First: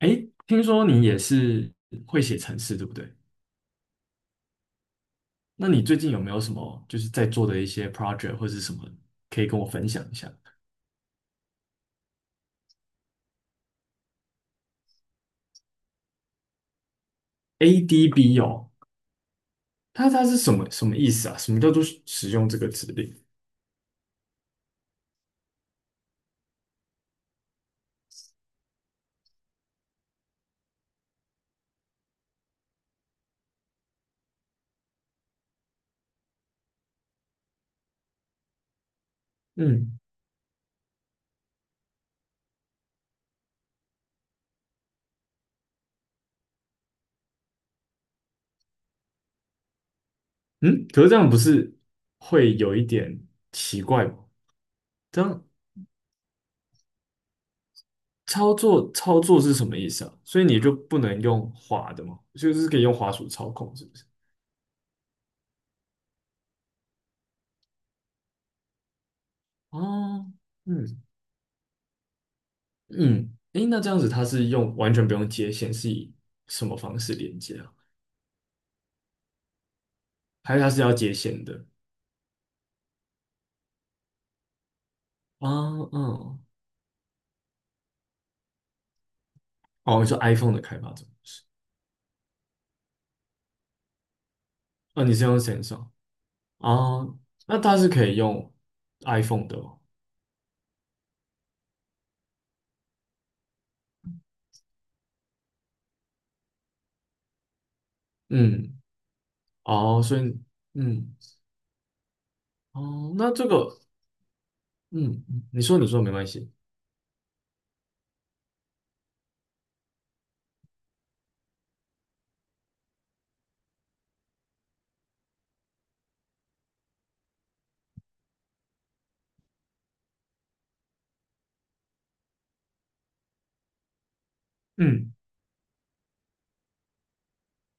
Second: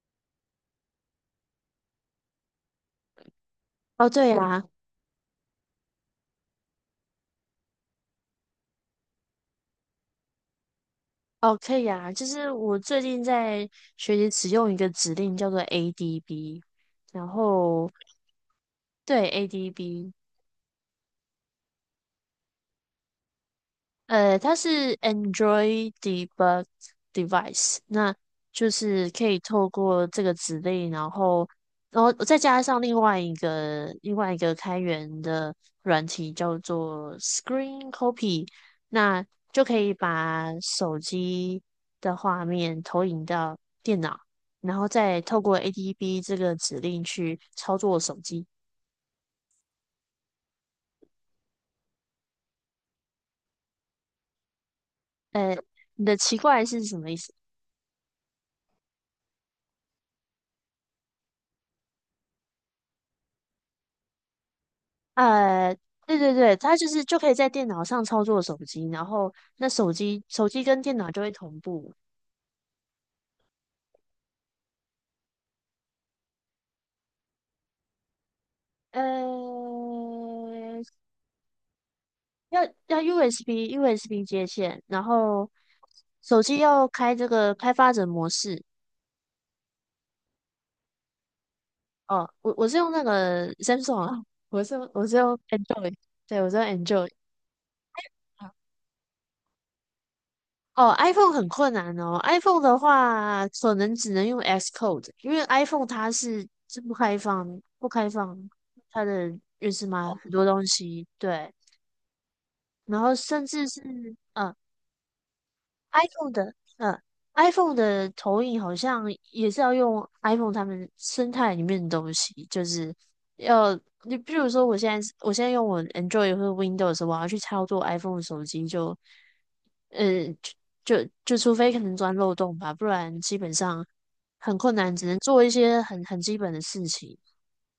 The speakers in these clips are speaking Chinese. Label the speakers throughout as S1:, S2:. S1: 诶，听说你也是会写程式，对不对？
S2: 哦，对呀。
S1: 那你最近有没有什么就是在做的一些 project 或是什么可以跟我分享一下
S2: 哦，可以呀，就是我最近在学习使用一个指令叫做 ADB，然后
S1: ？ADB 哦，
S2: 对，
S1: 它
S2: ADB。
S1: 它是什么意思啊？什么叫做使用这个指令？
S2: 它是 Android debug device，那就是可以透过这个指令，然后再加上另外一个开源的软体叫做 Screen Copy，那就可以
S1: 嗯
S2: 把手机的画面投影到电脑，然后再透过 ADB 这个指令去操作手机。
S1: 嗯，可是这样不是会有一点奇怪吗？这样
S2: 呃，你的奇怪是什么意思？
S1: 操作操作是什么意思啊？所以你就不能用滑的吗？就是可以用滑鼠操控，是不是？
S2: 呃，对对对，它就是就可以在电脑上操作手机，然后那手机
S1: 哦，
S2: 手机跟电
S1: 嗯。
S2: 脑就会同步。
S1: 嗯，诶，那这样子它是用完全不用接线，是以什么方式连接啊？
S2: 呃，
S1: 还是它是要接线的？
S2: 要 USB 接线，然
S1: 啊，
S2: 后
S1: 嗯，
S2: 手机要开这个开发者模式。
S1: 哦，你说 iPhone 的开发者是？
S2: 哦，我是用那个 Samsung 啊，我是用
S1: 哦，
S2: 我
S1: 你
S2: 是
S1: 是
S2: 用
S1: 用 Samsung
S2: Android。对，我是用 Android。
S1: 哦，那它是可以用 iPhone 的哦。
S2: 哦，iPhone 很困难哦。iPhone 的话，可能只能用 Xcode，因为 iPhone 它是不开放
S1: 嗯，
S2: 它的认识
S1: 哦，
S2: 码
S1: 所
S2: 哦
S1: 以，
S2: 很多东西。
S1: 嗯，
S2: 对，然后
S1: 哦，那
S2: 甚
S1: 这
S2: 至是
S1: 个，嗯，你说没关
S2: iPhone
S1: 系。
S2: 的，嗯，iPhone 的投影好像也是要用 iPhone 他们生态里面的东西，就是要你比如说，我现在用我 Android 或者 Windows，我要去操作 iPhone 的手机就，嗯，就除非可能钻漏洞吧，不然基本上很困难，只
S1: 嗯
S2: 能做一些很基本的事情。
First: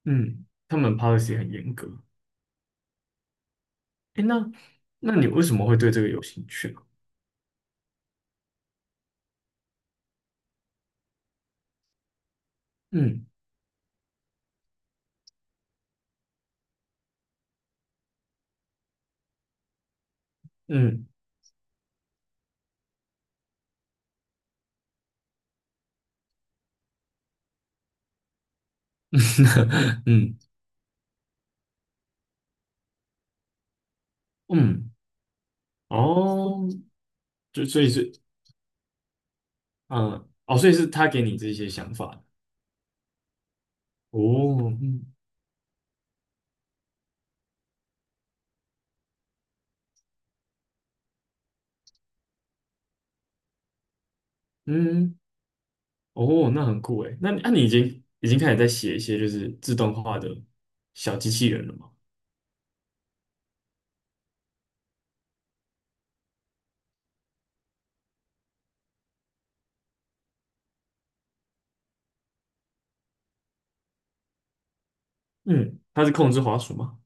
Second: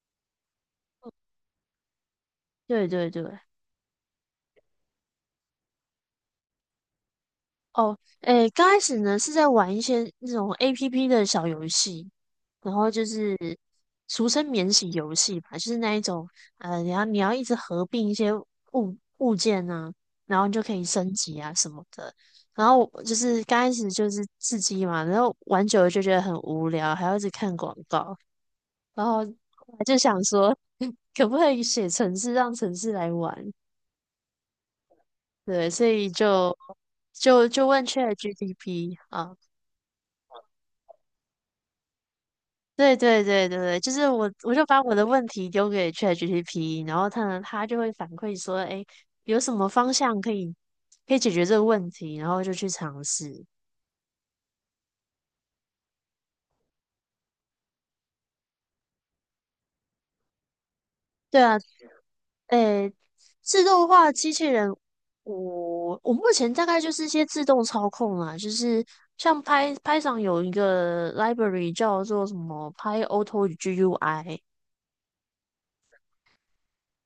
S1: 嗯，他们 policy 很严格。
S2: 对对对。
S1: 诶，那你为什么会对这个有兴趣啊？
S2: 哦，诶，刚开始呢是在玩一些那种 APP 的小游戏，然后就
S1: 嗯
S2: 是俗称免洗游戏吧，就是那一种。你要一直合并一些物件啊，然后你就可以
S1: 嗯
S2: 升级啊什么的。然后我就是刚开始就是刺激嘛，然后玩久了就觉得很无聊，还要一直看广告，然后我就 想
S1: 嗯
S2: 说，可不可以写城市让城市来玩？
S1: 嗯，
S2: 对，所以就
S1: 哦。就所
S2: 问
S1: 以
S2: c h
S1: 是
S2: a t p 啊。
S1: 嗯哦，所以是他给你这些想法
S2: 对对对对对，就是我就
S1: 哦，
S2: 把我的
S1: 嗯
S2: 问题丢给 ChatGPT，然后它呢，它就会反馈说，哎，有什么方向可以解决这个问题，然后就去尝试。
S1: 嗯哦，那很酷诶。那、你已经开始在写一些就是自动化的小机
S2: 对
S1: 器
S2: 啊。
S1: 人了吗？
S2: 诶，自动化机器人，我目前大概就是一些自动操控啦，就是像 Py p y t 有一个 library 叫做什么 PyAuto GUI。
S1: 嗯，它是控制滑鼠吗？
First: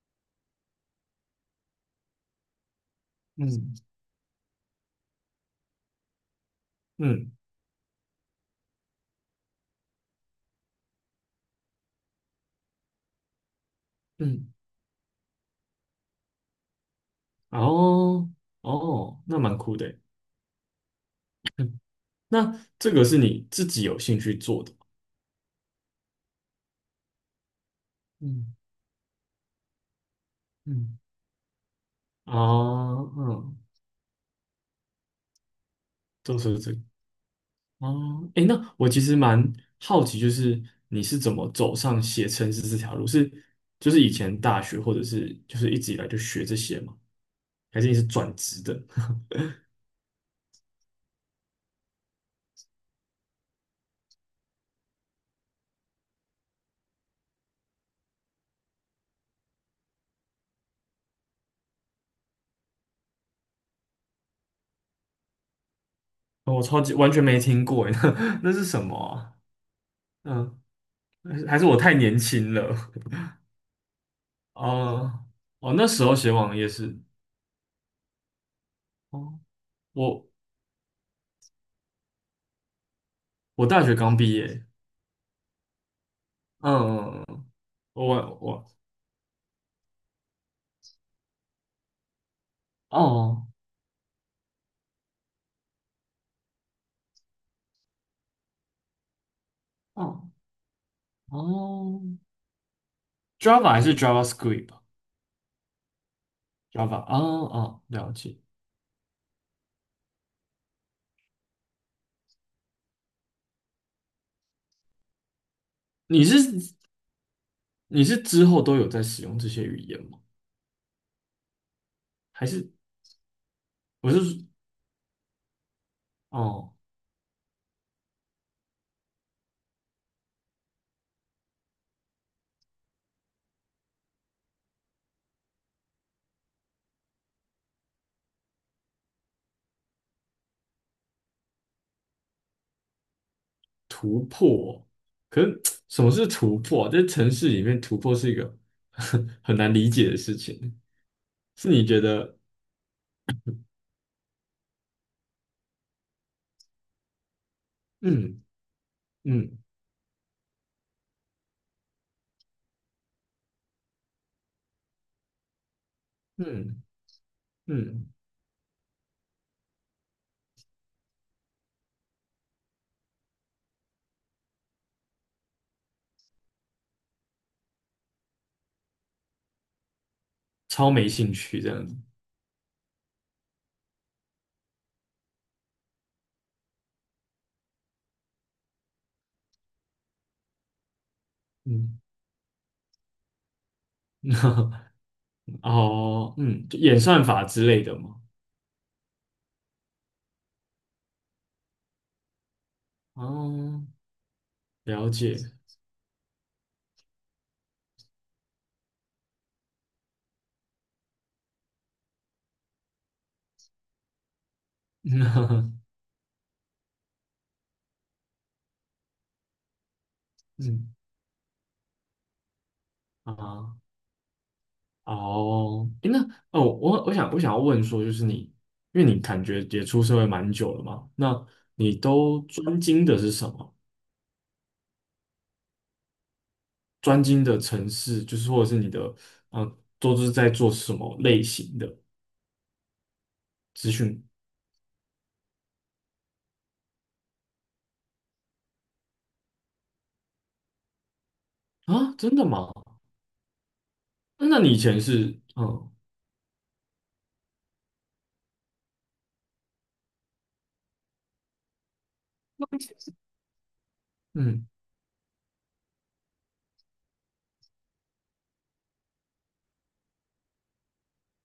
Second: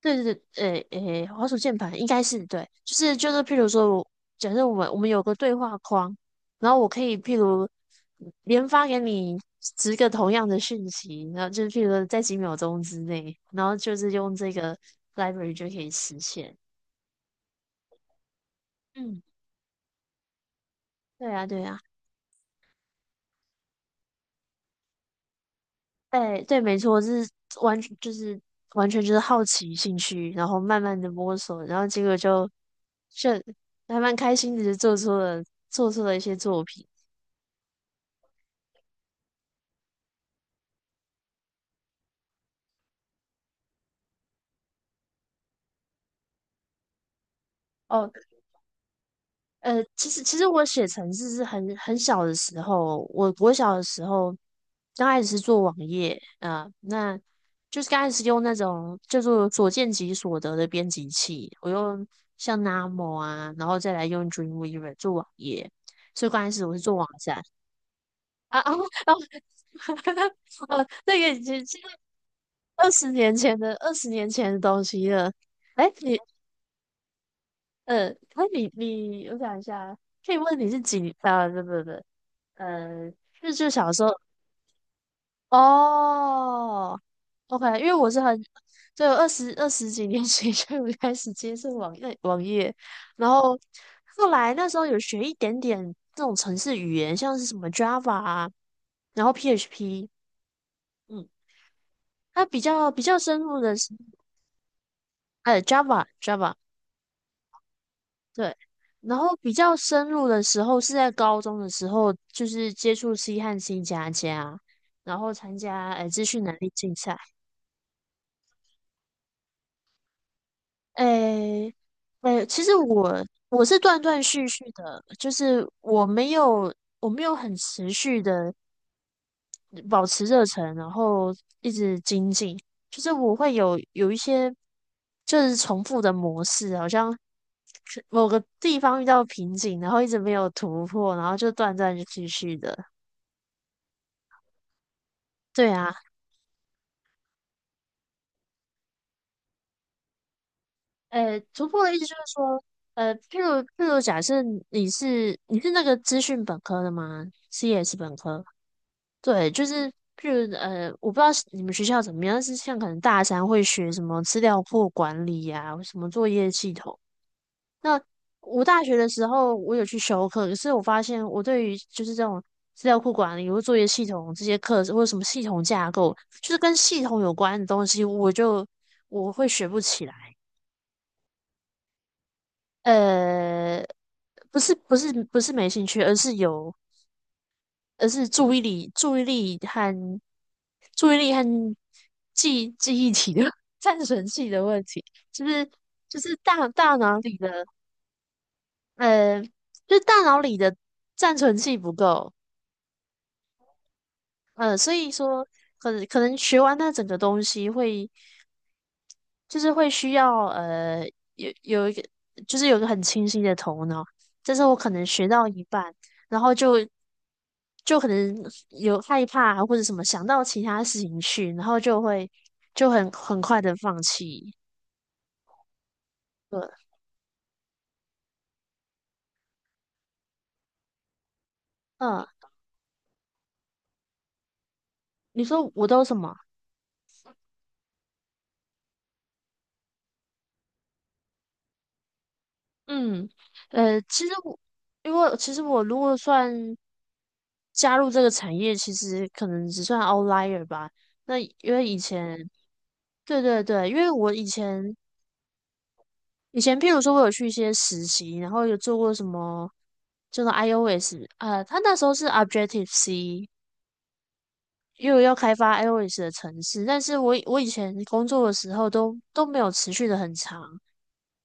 S2: 对对对。诶诶，滑鼠键盘应该是对，就是就是，譬如
S1: 嗯
S2: 说我，假设我们有个对话框，然后我可以
S1: 嗯
S2: 譬如连发给你10个同样的讯息，然后就是譬如说在几秒钟之内，然后就是用这
S1: 嗯，
S2: 个 library 就可以实现。
S1: 哦
S2: 嗯。
S1: 哦，那蛮酷的诶。
S2: 对啊，对啊。
S1: 嗯。那这个是你自己有兴趣做的吗？
S2: 对对，没错，就是完全就是
S1: 嗯
S2: 完全就是好奇兴趣，然后慢慢
S1: 嗯
S2: 的摸索，然后结果
S1: 啊
S2: 就
S1: 嗯，
S2: 还蛮开心的，就做出了一些
S1: 就是
S2: 作
S1: 这个。
S2: 品。
S1: 哦，诶，那我其实蛮好奇，就是你是怎么走上写程式这条路？是就是以前大学，或者是就是一直以来就学这些吗？还是你是
S2: 哦。
S1: 转职的？
S2: 其实我写程式是很小的时候，我小的时候刚开始是做网页。啊，那就是刚开始用那种叫做所见即所得的编辑器，我用像 Namo 啊，然后再来用 Dreamweaver 做网页，所以刚 开
S1: 哦我
S2: 始我是
S1: 超
S2: 做
S1: 级
S2: 网
S1: 完全没
S2: 站
S1: 听过，诶，那
S2: 啊啊
S1: 是
S2: 啊。
S1: 什么啊 嗯，
S2: 哦，那个
S1: 还
S2: 已
S1: 是还
S2: 经
S1: 是我
S2: 是
S1: 太年轻了？
S2: 二十年前的二十年前 的东西
S1: 哦
S2: 了。
S1: 哦，那
S2: 哎，
S1: 时候写网页是
S2: 可以我
S1: 哦，
S2: 想一下，
S1: 我
S2: 可以问你是几？啊，不不不。呃，就
S1: 我
S2: 就
S1: 大
S2: 小
S1: 学
S2: 时候。
S1: 刚毕业，嗯，
S2: 哦
S1: 嗯嗯
S2: ，OK，因为我是很，
S1: 我我
S2: 对，20几年前就有开始接触网页网，然
S1: 哦
S2: 后后来那时候有学一点点这种程式语言，像是什么 Java 啊，然后 PHP。
S1: 哦
S2: 嗯，
S1: 哦
S2: 它比较深入
S1: ，Java
S2: 的
S1: 还
S2: 是，
S1: 是 JavaScript？Java
S2: Java。
S1: 啊哦，哦了解。
S2: 对，然后比较深入的时候是在高中的时候，就是接触西汉、新加加，然后参加资
S1: 你
S2: 讯能
S1: 是
S2: 力竞赛。
S1: 你是之后都有在使用这些语言吗？
S2: 诶诶，
S1: 还
S2: 其
S1: 是
S2: 实我是断
S1: 我是
S2: 断续
S1: 说
S2: 续的，就是我没有
S1: 哦
S2: 我没有很持续的保持热忱，然后一直精进。就是我会有一些就是重复的模式，好像是某个地方遇到瓶颈，然后一直没有突破，然后就断断续续的。
S1: 突破哦？可是
S2: 对 啊。
S1: 什么是突破啊在城市里面突破是一个 很难理解的事情。
S2: 突
S1: 是
S2: 破
S1: 你
S2: 的意
S1: 觉
S2: 思就是
S1: 得
S2: 说，呃，譬如譬如假设你是那个资讯本科的吗？CS 本
S1: 嗯
S2: 科，对，
S1: 嗯
S2: 就是譬如我不知道是你们学校怎么样，但是像可能大三会学什么资料库管理呀、什么作业系
S1: 嗯
S2: 统。那
S1: 嗯
S2: 我大学的时候，我有去修课，可是我发现我对于就是这种资料库管理或作业系统这些课，或者什么系统架构，就是跟系统有关的东西，我会学不起来。
S1: 超没兴趣这样子？
S2: 呃，不是不是不是没兴趣，而是注意力和
S1: 嗯
S2: 记忆体的 战神系的问题，就 是就是
S1: 哦
S2: 大
S1: 嗯就
S2: 大
S1: 演
S2: 脑
S1: 算
S2: 里
S1: 法
S2: 的。
S1: 之类的吗？
S2: 呃，就大脑里的暂存器不够。
S1: 哦，
S2: 所
S1: 了
S2: 以
S1: 解。
S2: 说可能学完那整个东西会，就是会需要有一个就是有一个很清晰的头脑，但是我可能学到一 半，然后就可能有害怕啊或者什么想到其他
S1: 嗯
S2: 事情去，然后就会很快的
S1: 啊。
S2: 放弃。
S1: 哦，诶那
S2: 对。
S1: 哦，我想要问说，就是你，因为你感觉也出社会蛮久了嘛，那你
S2: 嗯，
S1: 都专精的是什么？
S2: 你说我都什么？
S1: 专精的城市就是或者是你的，嗯、都是在做什么类型的
S2: 嗯，
S1: 资
S2: 呃，
S1: 讯
S2: 其实我。因为其实我如果算加入这个产业，其实可能只算 outlier 吧。那因为以
S1: 啊？真
S2: 前，
S1: 的吗？
S2: 对对对，因为我以
S1: 那你以
S2: 前
S1: 前是，嗯
S2: 譬如说我有去一些实习，然后有做过什么，就是 iOS。他那时候是 Objective C，
S1: 嗯
S2: 因为我要开发 iOS 的程式，但是我以前工作的时候都没有持续的很长，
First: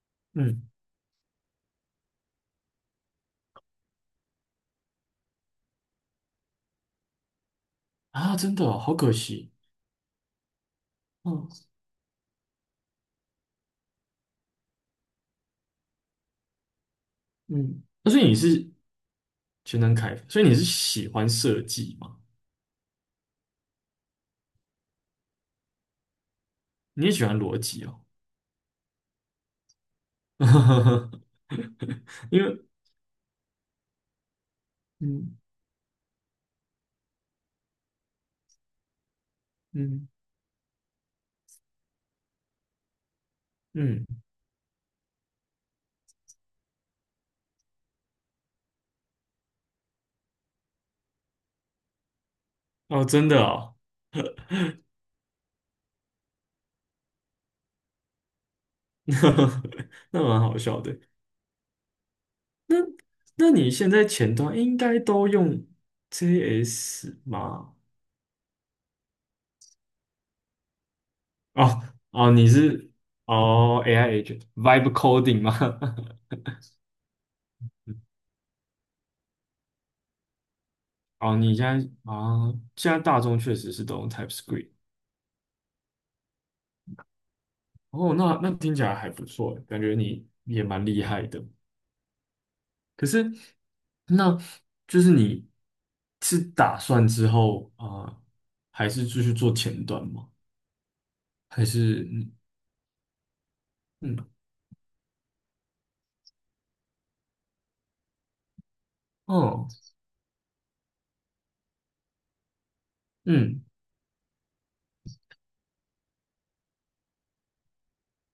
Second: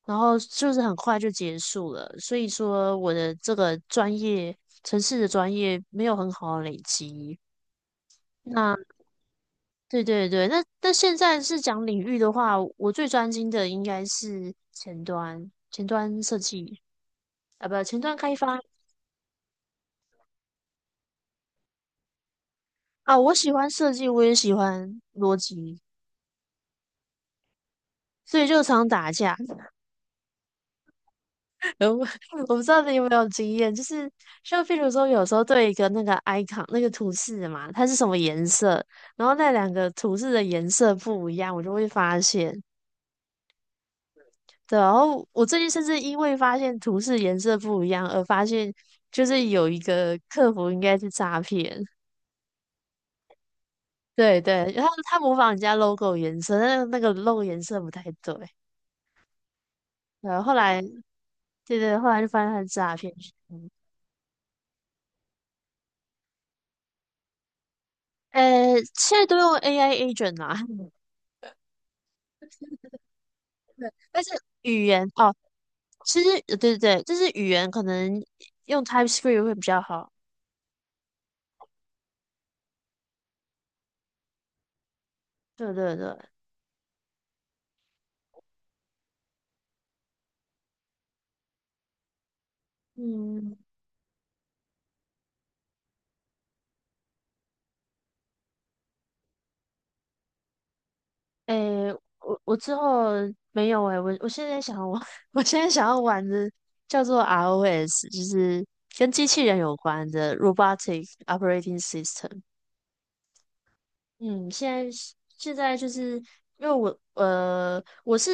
S2: 然后
S1: 嗯
S2: 就是很快就结束了，所以说我的这个专业，程式的专业没有很好的累积。
S1: 啊，真的
S2: 那
S1: 哦好可惜，
S2: 对对对。那现在
S1: 嗯
S2: 是讲领域的话，我最专精的应该是前端，前端设计啊，不，
S1: 嗯，
S2: 前
S1: 那
S2: 端
S1: 所以
S2: 开
S1: 你
S2: 发
S1: 是全能开发，所以你是喜欢设计吗？
S2: 啊。我喜欢设计，我也喜欢逻辑，
S1: 你也喜欢逻辑哦。
S2: 所以就常打架。然我
S1: 因
S2: 我不知
S1: 为
S2: 道你有没有经验，就是像譬如说，有时
S1: 嗯
S2: 候对一个那个 icon 那个图示嘛，它是什么颜色，然后那两个
S1: 嗯
S2: 图示的颜色不一样，我就会发现。
S1: 嗯，
S2: 对啊。然后我最近甚至因为发现图示颜色不一样而发现，就是有一个客服应该是诈骗。
S1: 哦，真的哦，
S2: 对对，然后他模仿人家 logo 颜色，但是那个 logo 颜色不太对。
S1: 那那
S2: 然
S1: 蛮
S2: 后后
S1: 好笑
S2: 来，
S1: 的。
S2: 对对，后来就发现他是
S1: 那
S2: 诈骗。
S1: 那
S2: 嗯。
S1: 你现在前端应该都用 JS 吗？
S2: 现在都用 AI agent 啊。
S1: 哦哦，你是哦 AI
S2: 但是
S1: agent
S2: 语
S1: vibe
S2: 言哦，
S1: coding 吗？
S2: 其实对对对，就是语言可能用 TypeScript 会比较好。
S1: 哦，你现在啊，现在大众确实是都用 TypeScript。
S2: 对对对。
S1: 哦，那听起来还不错欸，感觉你也蛮厉害的。可是，
S2: 嗯。
S1: 那就是你是打算之后啊，还是继续做前端吗？还
S2: 诶，
S1: 是嗯
S2: 我之后没有诶，我
S1: 嗯
S2: 现在想我 我现在想要玩的叫做 ROS，就是跟机器人
S1: 哦
S2: 有关的 Robotic Operating System。
S1: 嗯
S2: 嗯，现在就是因为我是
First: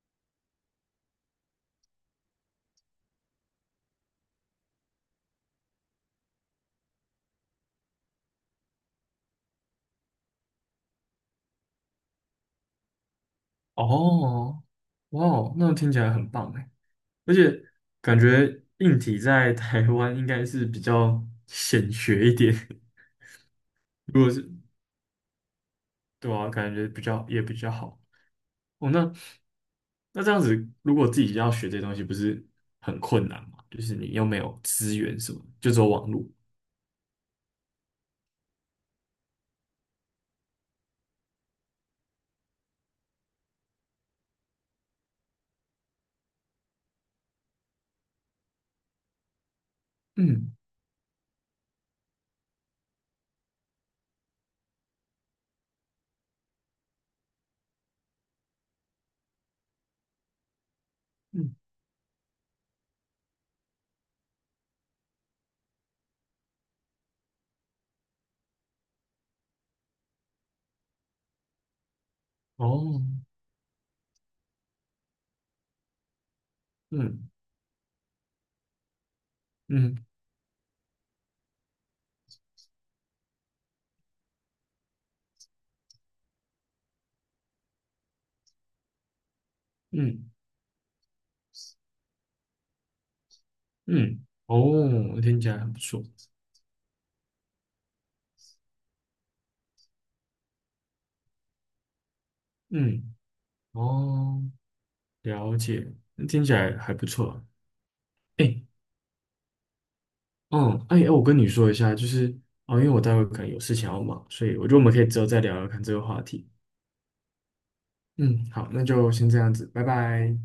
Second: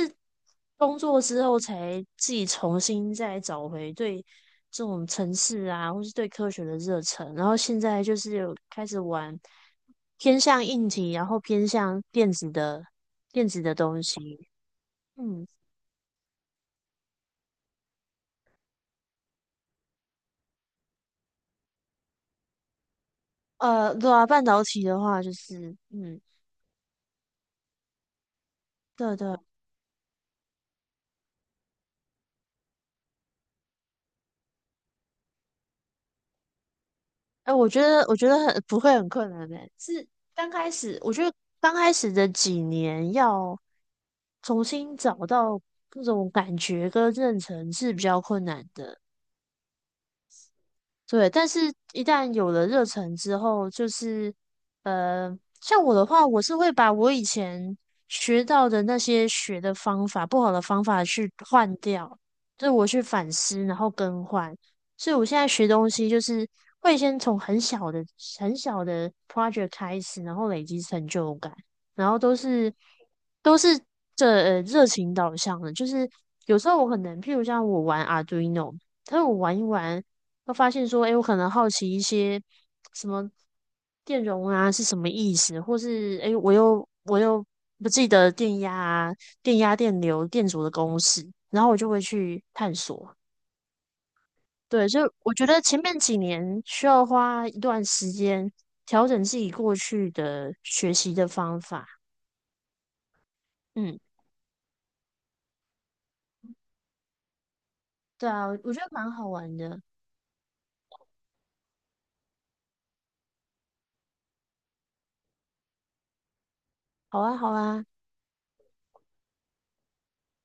S2: 工作之后才自己重新再找回对这种城市啊，或是对科学的热忱，然后现在就是有开始玩偏向硬体，然后偏向电子的东西。
S1: 哦哇
S2: 嗯，
S1: 哦，那听起来很棒哎，而且感觉硬体在台湾应该是比较显学一点，
S2: 对
S1: 如
S2: 啊，
S1: 果
S2: 半
S1: 是
S2: 导体的话就是。嗯，
S1: 对啊，感觉比较也比较好哦。那
S2: 对对，
S1: 那这样子，如果自己要学这些东西，不是很困难吗？就是你又没有资源什么，就走网路。
S2: 哎、我觉得不会很困难的、是刚开始，我觉得刚开始的几年要重新找到那种感觉跟认成是比较困难的。
S1: 嗯
S2: 对，但是一旦有了热忱之后，就是像我的话，我是会把我以前学到的那些学的方法、不好的方法去
S1: 嗯
S2: 换掉，就是我去反思，然后更换。所以我现在学东西，就是会先从很小的、很小的 project 开始，然后累积成就感，然后都是
S1: 哦
S2: 都是这热情导向的，就是有时候我可能，
S1: 嗯
S2: 譬如像我玩 Arduino。但我玩一
S1: 嗯
S2: 玩，会发现说，哎，我可能好奇一些什么电容啊是什么意思，或是哎，诶我又不记得电压、电流、
S1: 嗯
S2: 电阻的公式，然后我就会去探索。
S1: 嗯
S2: 对，所以
S1: 哦，
S2: 我
S1: 听
S2: 觉
S1: 起来
S2: 得
S1: 很
S2: 前
S1: 不
S2: 面
S1: 错。
S2: 几年需要花一段时间调整自己过去的学习的方法。
S1: 嗯，
S2: 嗯，
S1: 哦，了解，听起来还不错。
S2: 对啊，我
S1: 哎，
S2: 觉得蛮好玩的。
S1: 嗯，哎，哎我跟你说一下，就是哦，因为我待会可能有事情要忙，所以我觉得我们可以之后再聊聊看这个话题。
S2: 好啊，好啊，
S1: 嗯，好，那就先这样子，拜拜。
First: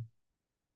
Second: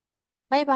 S2: 拜拜。